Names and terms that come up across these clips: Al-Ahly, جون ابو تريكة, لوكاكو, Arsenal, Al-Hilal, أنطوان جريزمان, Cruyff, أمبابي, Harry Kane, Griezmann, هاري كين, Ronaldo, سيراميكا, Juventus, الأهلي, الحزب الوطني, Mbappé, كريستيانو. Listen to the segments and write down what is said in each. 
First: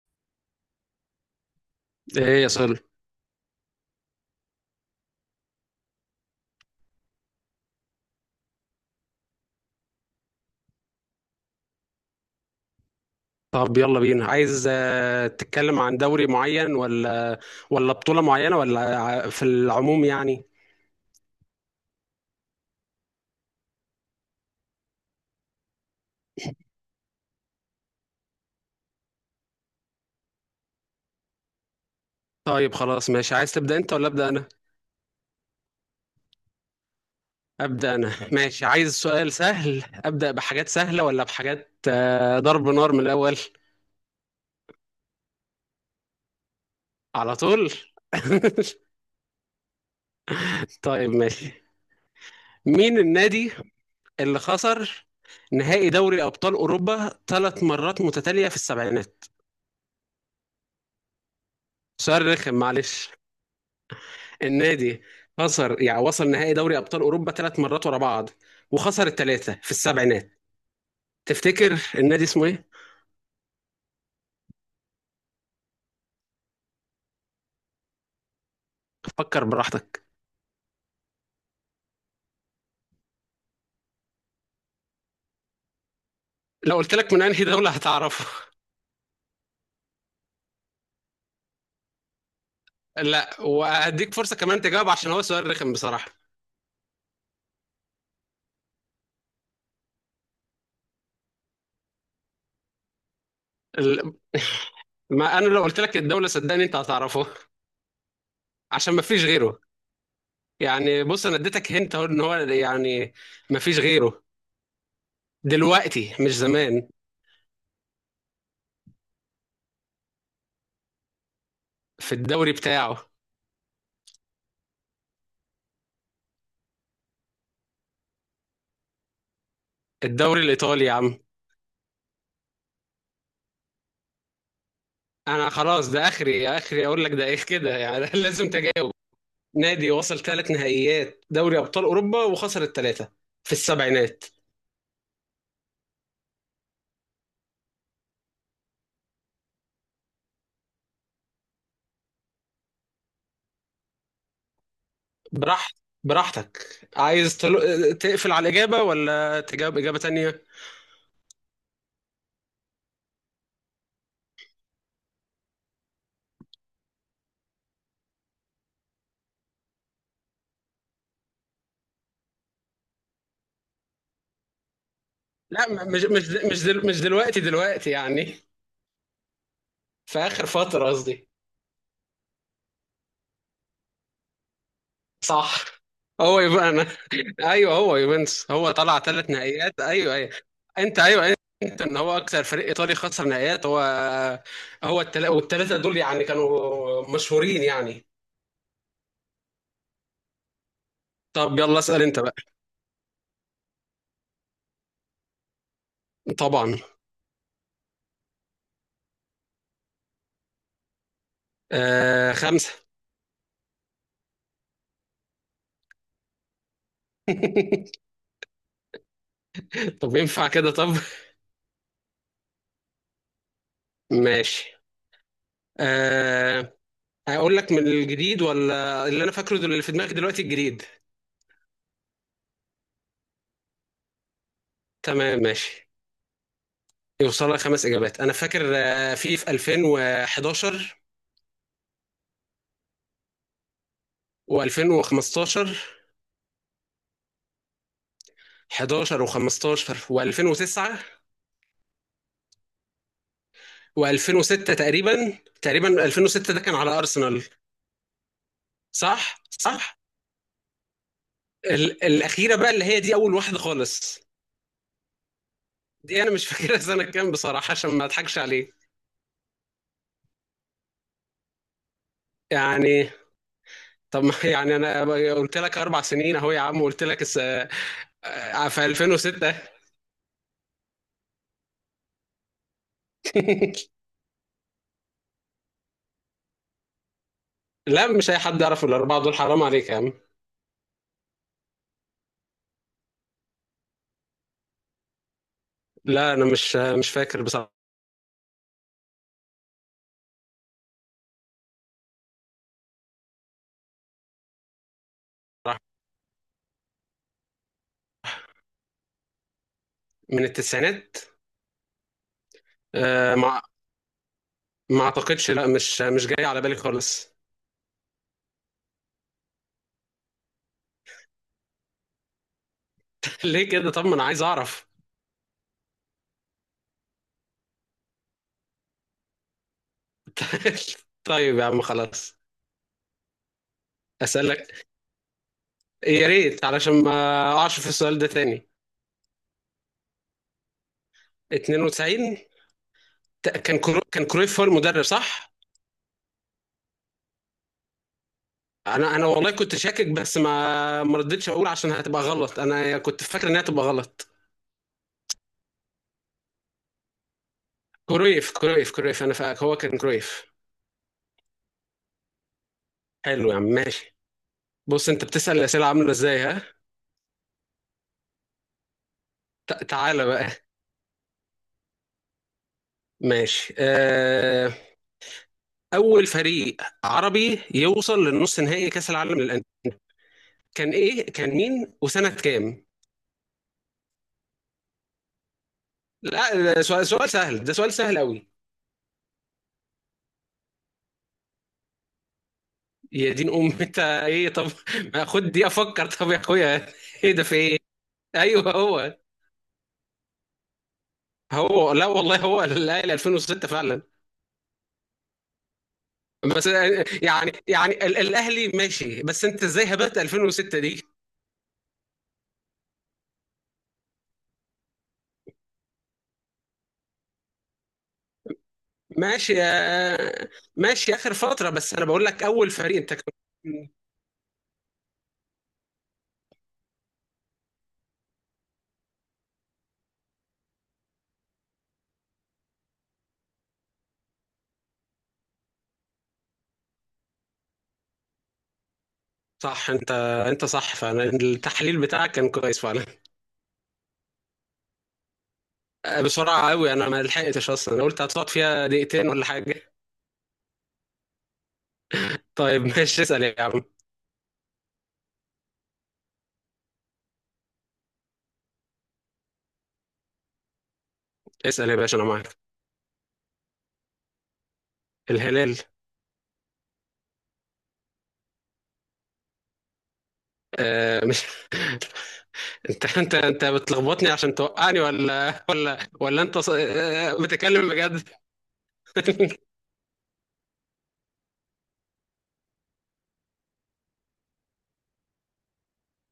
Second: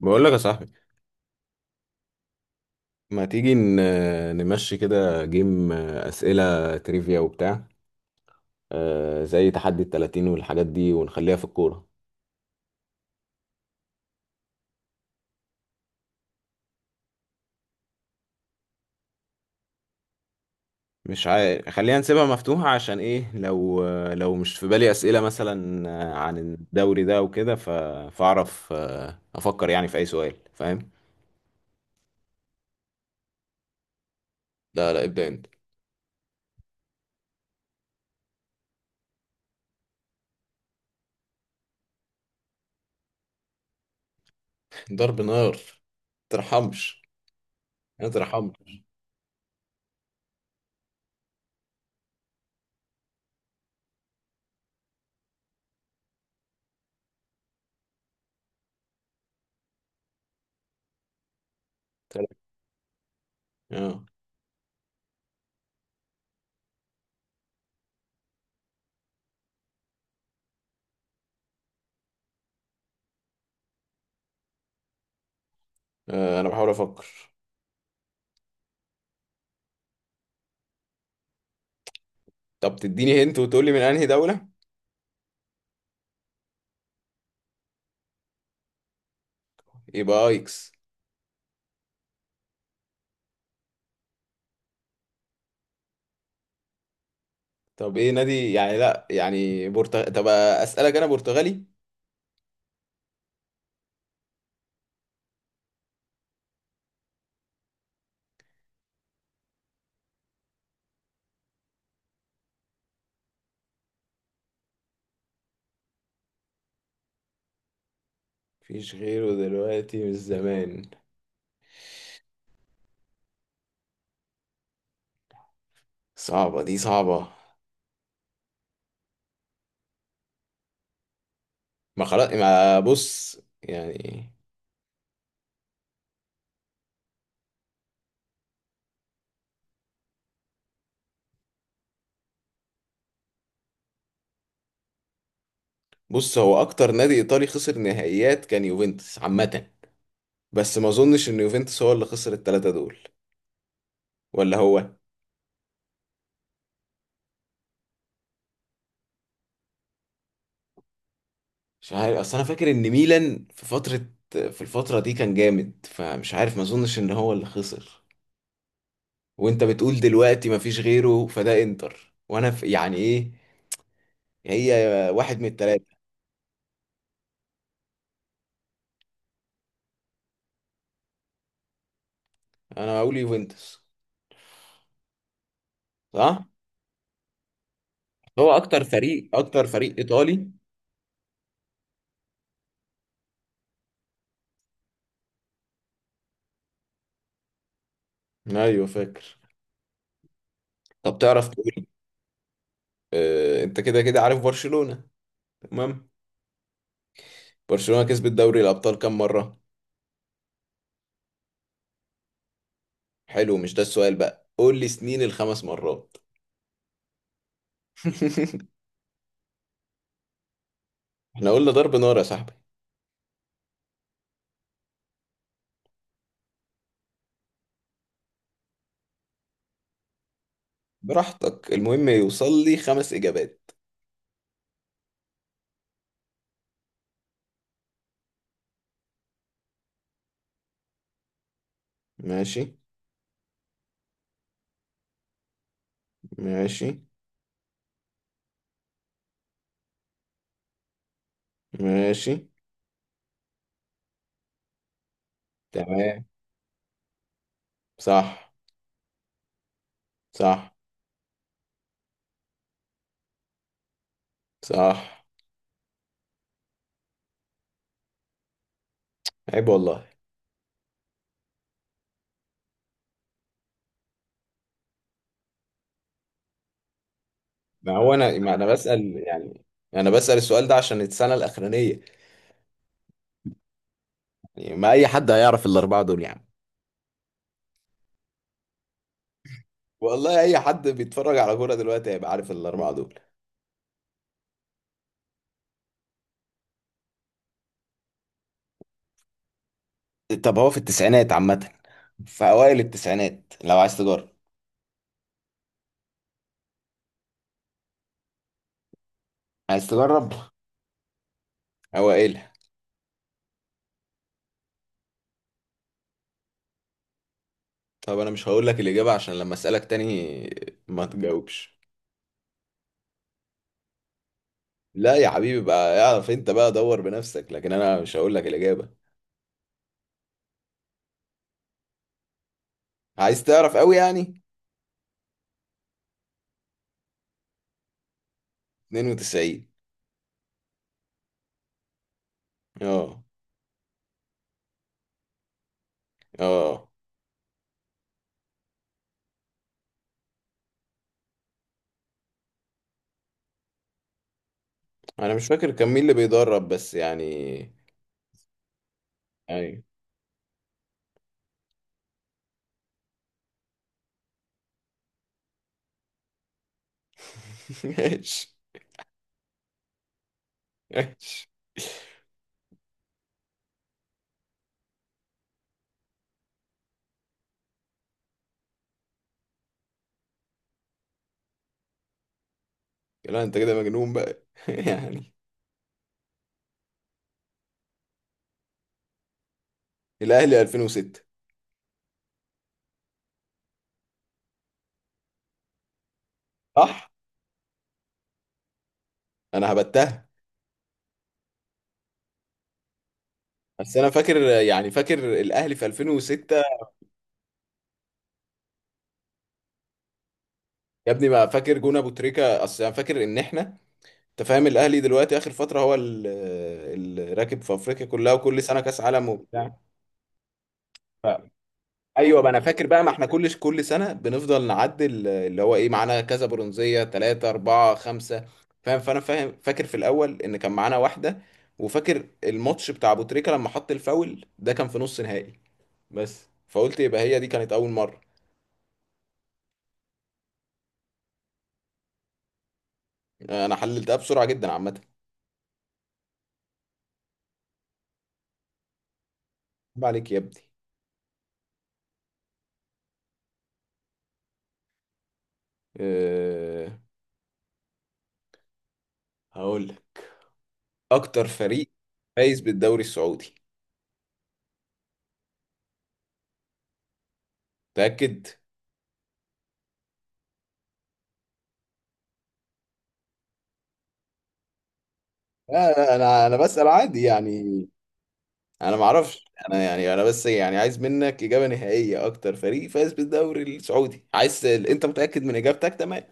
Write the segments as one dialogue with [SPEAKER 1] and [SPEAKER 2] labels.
[SPEAKER 1] بقول لك يا صاحبي،
[SPEAKER 2] ايه يا صل؟
[SPEAKER 1] ما تيجي نمشي كده جيم، أسئلة تريفيا وبتاع. زي تحدي التلاتين والحاجات دي ونخليها في الكورة.
[SPEAKER 2] طب يلا بينا، عايز تتكلم عن دوري معين ولا بطولة معينة ولا في العموم يعني؟
[SPEAKER 1] مش عارف، خلينا نسيبها مفتوحة، عشان ايه؟ لو مش في بالي أسئلة، مثلا عن الدوري ده وكده، فأعرف أفكر يعني في أي سؤال، فاهم؟
[SPEAKER 2] طيب خلاص ماشي، عايز تبدأ انت ولا أبدأ انا؟
[SPEAKER 1] لا، لا، ابدأ انت.
[SPEAKER 2] أبدأ انا، ماشي. عايز سؤال سهل أبدأ بحاجات سهلة، ولا بحاجات ضرب نار من الأول؟
[SPEAKER 1] ضرب نار. ترحمش.
[SPEAKER 2] على طول.
[SPEAKER 1] ما ترحمش.
[SPEAKER 2] طيب ماشي. مين النادي اللي خسر نهائي دوري أبطال أوروبا 3 مرات متتالية في السبعينات؟ سؤال رخم معلش.
[SPEAKER 1] اه.
[SPEAKER 2] النادي خسر، يعني وصل نهائي دوري ابطال اوروبا 3 مرات ورا بعض، وخسر الثلاثه في السبعينات. تفتكر النادي اسمه ايه؟
[SPEAKER 1] انا بحاول افكر.
[SPEAKER 2] فكر براحتك.
[SPEAKER 1] طب تديني هنت وتقولي من انهي دولة؟
[SPEAKER 2] لو قلت لك من انهي دوله هتعرفه.
[SPEAKER 1] يبقى ايكس.
[SPEAKER 2] لا، وهديك فرصه كمان تجاوب عشان هو سؤال رخم بصراحه.
[SPEAKER 1] طب ايه نادي؟ يعني لا يعني طب اسألك، انا برتغالي؟
[SPEAKER 2] ال- ما انا لو قلت لك الدوله صدقني انت هتعرفه، عشان ما فيش غيره. يعني بص، انا اديتك هنت اهو ان هو يعني ما فيش غيره دلوقتي، مش زمان،
[SPEAKER 1] مفيش غيره دلوقتي، من زمان.
[SPEAKER 2] في الدوري بتاعه.
[SPEAKER 1] صعبة، دي صعبة.
[SPEAKER 2] الدوري الايطالي يا عم.
[SPEAKER 1] ما خلاص، ما بص يعني.
[SPEAKER 2] انا خلاص ده اخري اخري اقول لك ده ايه كده يعني. لازم تجاوب. نادي وصل 3 نهائيات دوري ابطال اوروبا وخسر الثلاثه في السبعينات.
[SPEAKER 1] بص، هو اكتر نادي ايطالي خسر نهائيات كان يوفنتوس عامة. بس ما اظنش ان يوفنتوس هو اللي خسر التلاتة دول. ولا هو؟
[SPEAKER 2] براحت براحتك، عايز تقفل على الاجابه ولا تجاوب اجابه تانية؟
[SPEAKER 1] مش عارف، اصل انا فاكر ان ميلان في فترة. في الفترة دي كان جامد، فمش عارف، ما اظنش ان هو اللي خسر. وانت بتقول دلوقتي ما فيش غيره، فده انتر، وانا يعني ايه؟ هي. واحد من
[SPEAKER 2] لا،
[SPEAKER 1] الثلاثه.
[SPEAKER 2] مش دلوقتي، دلوقتي يعني في اخر فتره قصدي.
[SPEAKER 1] انا هقول يوفنتوس.
[SPEAKER 2] صح. هو
[SPEAKER 1] صح.
[SPEAKER 2] يبقى انا. ايوه هو
[SPEAKER 1] هو
[SPEAKER 2] يوفنتوس، هو
[SPEAKER 1] اكتر
[SPEAKER 2] طلع
[SPEAKER 1] فريق
[SPEAKER 2] ثلاث
[SPEAKER 1] اكتر
[SPEAKER 2] نهائيات
[SPEAKER 1] فريق
[SPEAKER 2] ايوه، ايوه.
[SPEAKER 1] ايطالي.
[SPEAKER 2] انت ايوه، انت ان هو اكثر فريق ايطالي خسر نهائيات، هو. هو والثلاثه دول يعني كانوا مشهورين يعني.
[SPEAKER 1] ايوه، فاكر. طب تعرف
[SPEAKER 2] طب
[SPEAKER 1] تقول
[SPEAKER 2] يلا
[SPEAKER 1] إيه؟
[SPEAKER 2] اسال انت بقى.
[SPEAKER 1] انت كده كده عارف برشلونه. تمام.
[SPEAKER 2] طبعا.
[SPEAKER 1] برشلونه كسبت دوري الابطال كام مره؟
[SPEAKER 2] آه، 5.
[SPEAKER 1] حلو، مش ده السؤال بقى، قول لي سنين الخمس مرات.
[SPEAKER 2] طب ينفع كده؟ طب
[SPEAKER 1] احنا قلنا ضرب نار يا صاحبي.
[SPEAKER 2] ماشي. آه اقول لك من الجديد ولا اللي انا فاكره، اللي في دماغي دلوقتي الجديد؟
[SPEAKER 1] براحتك، المهم يوصل لي خمس اجابات.
[SPEAKER 2] تمام ماشي. يوصل لك 5 اجابات. انا فاكر في 2011
[SPEAKER 1] ماشي.
[SPEAKER 2] و2015.
[SPEAKER 1] ماشي.
[SPEAKER 2] 11 و15 و2009
[SPEAKER 1] ماشي.
[SPEAKER 2] و2006 تقريبا. تقريبا
[SPEAKER 1] تمام.
[SPEAKER 2] 2006 ده كان على أرسنال.
[SPEAKER 1] صح.
[SPEAKER 2] صح، صح.
[SPEAKER 1] صح.
[SPEAKER 2] الأخيرة بقى، اللي هي دي أول واحدة خالص.
[SPEAKER 1] صح.
[SPEAKER 2] دي أنا مش فاكرها سنة كام بصراحة، عشان ما أضحكش عليه
[SPEAKER 1] عيب والله.
[SPEAKER 2] يعني. طب يعني أنا قلت لك 4 سنين أهو يا عم، قلت لك
[SPEAKER 1] ما هو انا، ما انا
[SPEAKER 2] في
[SPEAKER 1] بسأل
[SPEAKER 2] 2006.
[SPEAKER 1] يعني. انا بسأل السؤال ده عشان السنة الأخرانية. يعني ما اي حد هيعرف الأربعة دول، يعني.
[SPEAKER 2] لا، مش أي حد يعرف الأربعة دول، حرام عليك يا عم.
[SPEAKER 1] والله، اي حد بيتفرج على كورة دلوقتي هيبقى عارف الأربعة دول.
[SPEAKER 2] لا أنا مش فاكر بصراحة.
[SPEAKER 1] طب هو في التسعينات عامة. في أوائل التسعينات، لو عايز تجرب. عايز تجرب؟
[SPEAKER 2] من التسعينات.
[SPEAKER 1] أوائلها.
[SPEAKER 2] مع، ما اعتقدش، لا، مش جاي على بالي خالص.
[SPEAKER 1] طب أنا مش هقول لك الإجابة، عشان لما أسألك تاني ما تجاوبش.
[SPEAKER 2] ليه كده؟ طب ما انا عايز اعرف.
[SPEAKER 1] لا يا حبيبي، بقى اعرف أنت، بقى دور بنفسك، لكن أنا مش هقول لك الإجابة.
[SPEAKER 2] طيب يا عم خلاص،
[SPEAKER 1] عايز تعرف قوي يعني.
[SPEAKER 2] اسالك. يا ريت علشان ما اقعش في السؤال ده تاني.
[SPEAKER 1] 92.
[SPEAKER 2] 92.
[SPEAKER 1] اه.
[SPEAKER 2] كان كرويف هو المدرب، صح؟
[SPEAKER 1] اه،
[SPEAKER 2] انا والله كنت شاكك، بس ما رديتش اقول عشان هتبقى غلط، انا كنت فاكر انها تبقى غلط.
[SPEAKER 1] انا مش فاكر كان مين اللي بيدرب، بس يعني.
[SPEAKER 2] كرويف، كرويف، كرويف، انا فاكر هو
[SPEAKER 1] ايوه.
[SPEAKER 2] كان كرويف. حلو يا عم، ماشي. بص، انت بتسال الاسئله عامله ازاي ها.
[SPEAKER 1] ماشي.
[SPEAKER 2] تعالى بقى.
[SPEAKER 1] ماشي.
[SPEAKER 2] ماشي. اول فريق عربي يوصل للنص نهائي كاس العالم للانديه كان ايه؟ كان مين، وسنه كام؟
[SPEAKER 1] لا انت كده مجنون بقى، يعني.
[SPEAKER 2] لا، ده سؤال سهل، ده سؤال سهل قوي.
[SPEAKER 1] الاهلي 2006.
[SPEAKER 2] يا دين ام انت، ايه؟ طب ما خد دي افكر طب يا اخويا.
[SPEAKER 1] صح،
[SPEAKER 2] ايه ده، في ايه؟ ايوه هو.
[SPEAKER 1] انا هبتها.
[SPEAKER 2] هو، لا والله هو الاهلي 2006
[SPEAKER 1] بس
[SPEAKER 2] فعلا.
[SPEAKER 1] انا فاكر، يعني فاكر الاهلي في 2006.
[SPEAKER 2] بس يعني الاهلي ماشي، بس انت ازاي هبت 2006 دي؟
[SPEAKER 1] يا ابني، ما فاكر جون ابو تريكة، اصل انا فاكر ان احنا. انت فاهم، الاهلي دلوقتي اخر فتره هو الراكب في افريقيا كلها، وكل سنه كاس عالم
[SPEAKER 2] ماشي
[SPEAKER 1] وبتاع.
[SPEAKER 2] ماشي اخر فتره، بس انا بقول
[SPEAKER 1] ايوه،
[SPEAKER 2] لك
[SPEAKER 1] ما انا
[SPEAKER 2] اول
[SPEAKER 1] فاكر
[SPEAKER 2] فريق،
[SPEAKER 1] بقى، ما
[SPEAKER 2] انت
[SPEAKER 1] احنا
[SPEAKER 2] كنت
[SPEAKER 1] كل سنه بنفضل نعدل اللي هو ايه، معانا كذا برونزيه، ثلاثه اربعه خمسه. فاهم، فانا فاهم، فاكر في الاول ان كان معانا واحده. وفاكر الماتش بتاع ابو تريكه لما حط الفاول، ده كان في نص نهائي. بس فقلت يبقى هي دي كانت اول مره.
[SPEAKER 2] صح. انت انت صح فعلا، التحليل بتاعك كان كويس فعلا.
[SPEAKER 1] انا حللتها بسرعه جدا، عامه.
[SPEAKER 2] بسرعه قوي، انا ما لحقتش اصلا، انا قلت هتقعد فيها دقيقتين ولا حاجه.
[SPEAKER 1] عيب عليك يا ابني.
[SPEAKER 2] طيب ماشي، اسال يا عم.
[SPEAKER 1] أه. هقول لك. اكتر فريق
[SPEAKER 2] اسال يا باشا، انا معاك.
[SPEAKER 1] فايز بالدوري السعودي؟
[SPEAKER 2] الهلال.
[SPEAKER 1] تاكد.
[SPEAKER 2] مش. انت بتلخبطني عشان توقعني، ولا
[SPEAKER 1] لا،
[SPEAKER 2] ولا
[SPEAKER 1] لا،
[SPEAKER 2] ولا
[SPEAKER 1] انا
[SPEAKER 2] انت
[SPEAKER 1] بسال عادي يعني.
[SPEAKER 2] بتتكلم بجد؟
[SPEAKER 1] انا ما اعرفش، انا يعني، انا بس يعني عايز منك اجابه نهائيه، اكتر فريق فاز بالدوري السعودي، عايز انت متاكد من اجابتك؟ تمام.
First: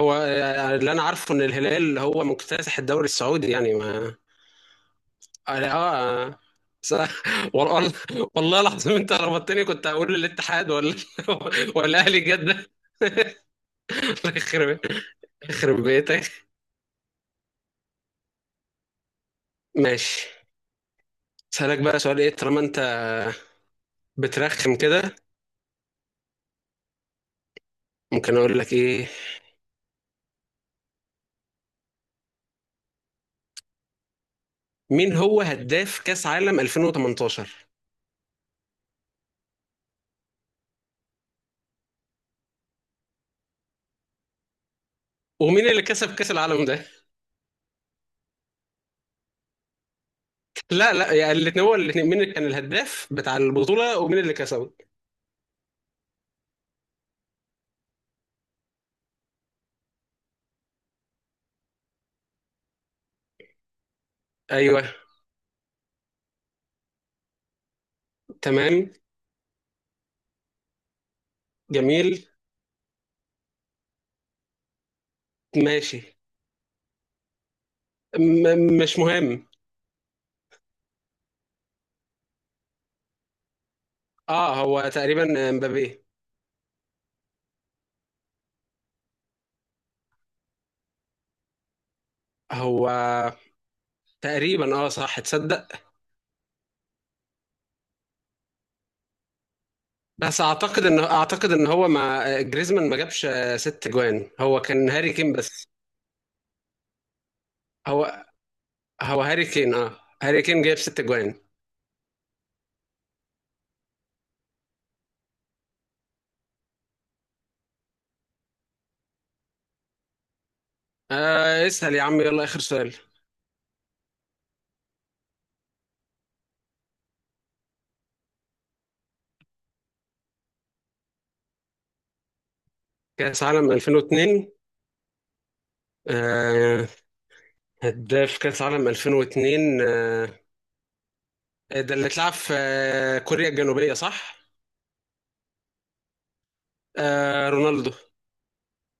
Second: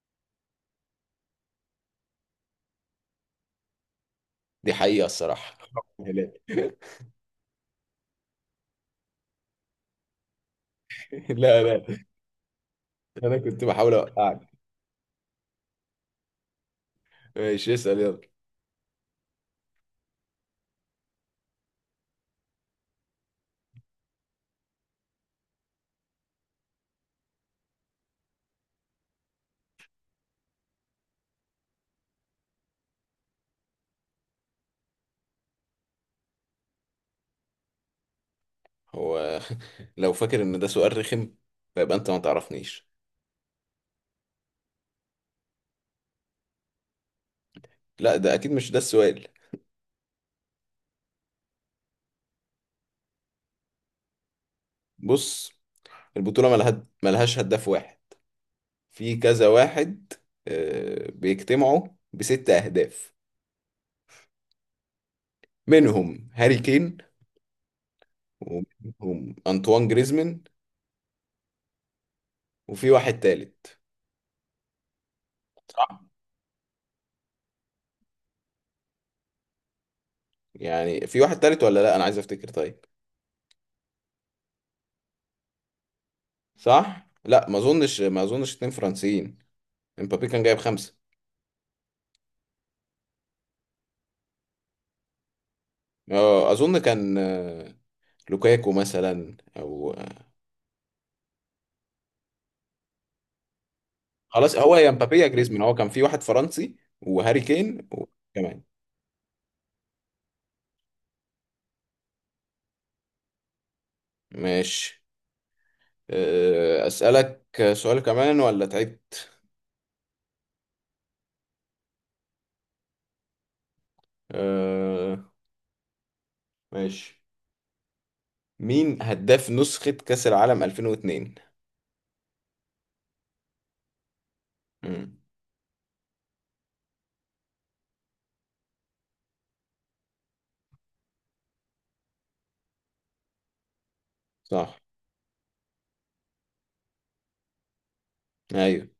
[SPEAKER 2] هو اللي انا عارفه ان الهلال هو مكتسح الدوري السعودي يعني. ما
[SPEAKER 1] دي حقيقه الصراحه،
[SPEAKER 2] انا اه،
[SPEAKER 1] لا.
[SPEAKER 2] س- والله، والله العظيم انت ربطتني، كنت هقول الاتحاد ولا
[SPEAKER 1] لا، لا،
[SPEAKER 2] ولا اهلي جده.
[SPEAKER 1] انا كنت بحاول اوقعك.
[SPEAKER 2] يخرب يخرب بيتك.
[SPEAKER 1] ماشي، اسال يلا.
[SPEAKER 2] ماشي. اسالك بقى سؤال، ايه طالما انت بترخم كده، ممكن اقول لك ايه. مين هو هداف كاس عالم 2018؟
[SPEAKER 1] هو، لو فاكر ان ده سؤال رخم، فيبقى انت ما تعرفنيش.
[SPEAKER 2] ومين اللي كسب كاس العالم ده؟
[SPEAKER 1] لا ده اكيد مش ده السؤال.
[SPEAKER 2] لا لا، يا الاثنين، هو الاثنين. مين اللي كان الهداف بتاع البطوله، ومين اللي كسبه.
[SPEAKER 1] بص. البطوله ملهاش هداف واحد. في كذا واحد. بيجتمعوا بست اهداف.
[SPEAKER 2] ايوه،
[SPEAKER 1] منهم هاري كين.
[SPEAKER 2] تمام،
[SPEAKER 1] ومنهم أنطوان جريزمان.
[SPEAKER 2] جميل.
[SPEAKER 1] وفي واحد تالت. صح.
[SPEAKER 2] ماشي. مش مهم.
[SPEAKER 1] يعني في واحد تالت ولا لا، أنا عايز أفتكر، طيب.
[SPEAKER 2] اه، هو تقريبا امبابي.
[SPEAKER 1] صح. لا، ما أظنش اتنين فرنسيين. امبابي كان جايب خمسة.
[SPEAKER 2] هو تقريبا، اه صح، تصدق.
[SPEAKER 1] أظن كان لوكاكو مثلا، أو
[SPEAKER 2] بس اعتقد ان هو مع جريزمان ما جابش 6 جوان،
[SPEAKER 1] خلاص،
[SPEAKER 2] هو
[SPEAKER 1] هو يا
[SPEAKER 2] كان هاري
[SPEAKER 1] مبابي يا
[SPEAKER 2] كين
[SPEAKER 1] جريزمان،
[SPEAKER 2] بس.
[SPEAKER 1] هو كان في واحد فرنسي. وهاري كين
[SPEAKER 2] هو
[SPEAKER 1] وكمان.
[SPEAKER 2] هو هاري كين، اه هاري كين جاب 6 جوان.
[SPEAKER 1] ماشي. أسألك سؤال كمان ولا تعبت؟
[SPEAKER 2] اسأل يا عم يلا، اخر سؤال.
[SPEAKER 1] آه، ماشي. مين هداف نسخة كأس العالم 2002؟
[SPEAKER 2] كأس عالم 2002؟
[SPEAKER 1] مم.
[SPEAKER 2] آه هداف كأس عالم 2002. ده اللي اتلعب في كوريا الجنوبية، صح؟
[SPEAKER 1] صح.
[SPEAKER 2] رونالدو.
[SPEAKER 1] ايوه.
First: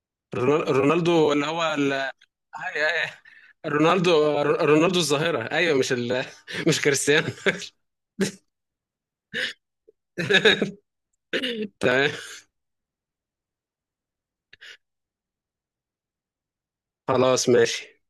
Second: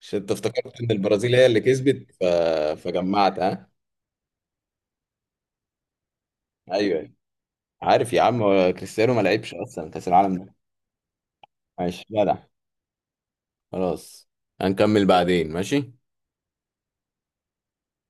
[SPEAKER 1] عشان انت افتكرت ان
[SPEAKER 2] رونالدو
[SPEAKER 1] البرازيل هي
[SPEAKER 2] اللي
[SPEAKER 1] اللي
[SPEAKER 2] هو
[SPEAKER 1] كسبت
[SPEAKER 2] ال-
[SPEAKER 1] فجمعت، ها.
[SPEAKER 2] رونالدو الظاهرة. أيوة، مش مش
[SPEAKER 1] ايوه.
[SPEAKER 2] كريستيانو.
[SPEAKER 1] عارف يا عم، هو كريستيانو ما لعبش اصلا كاس العالم ده. ماشي،
[SPEAKER 2] تمام
[SPEAKER 1] جدع. خلاص. هنكمل بعدين، ماشي.
[SPEAKER 2] خلاص ماشي.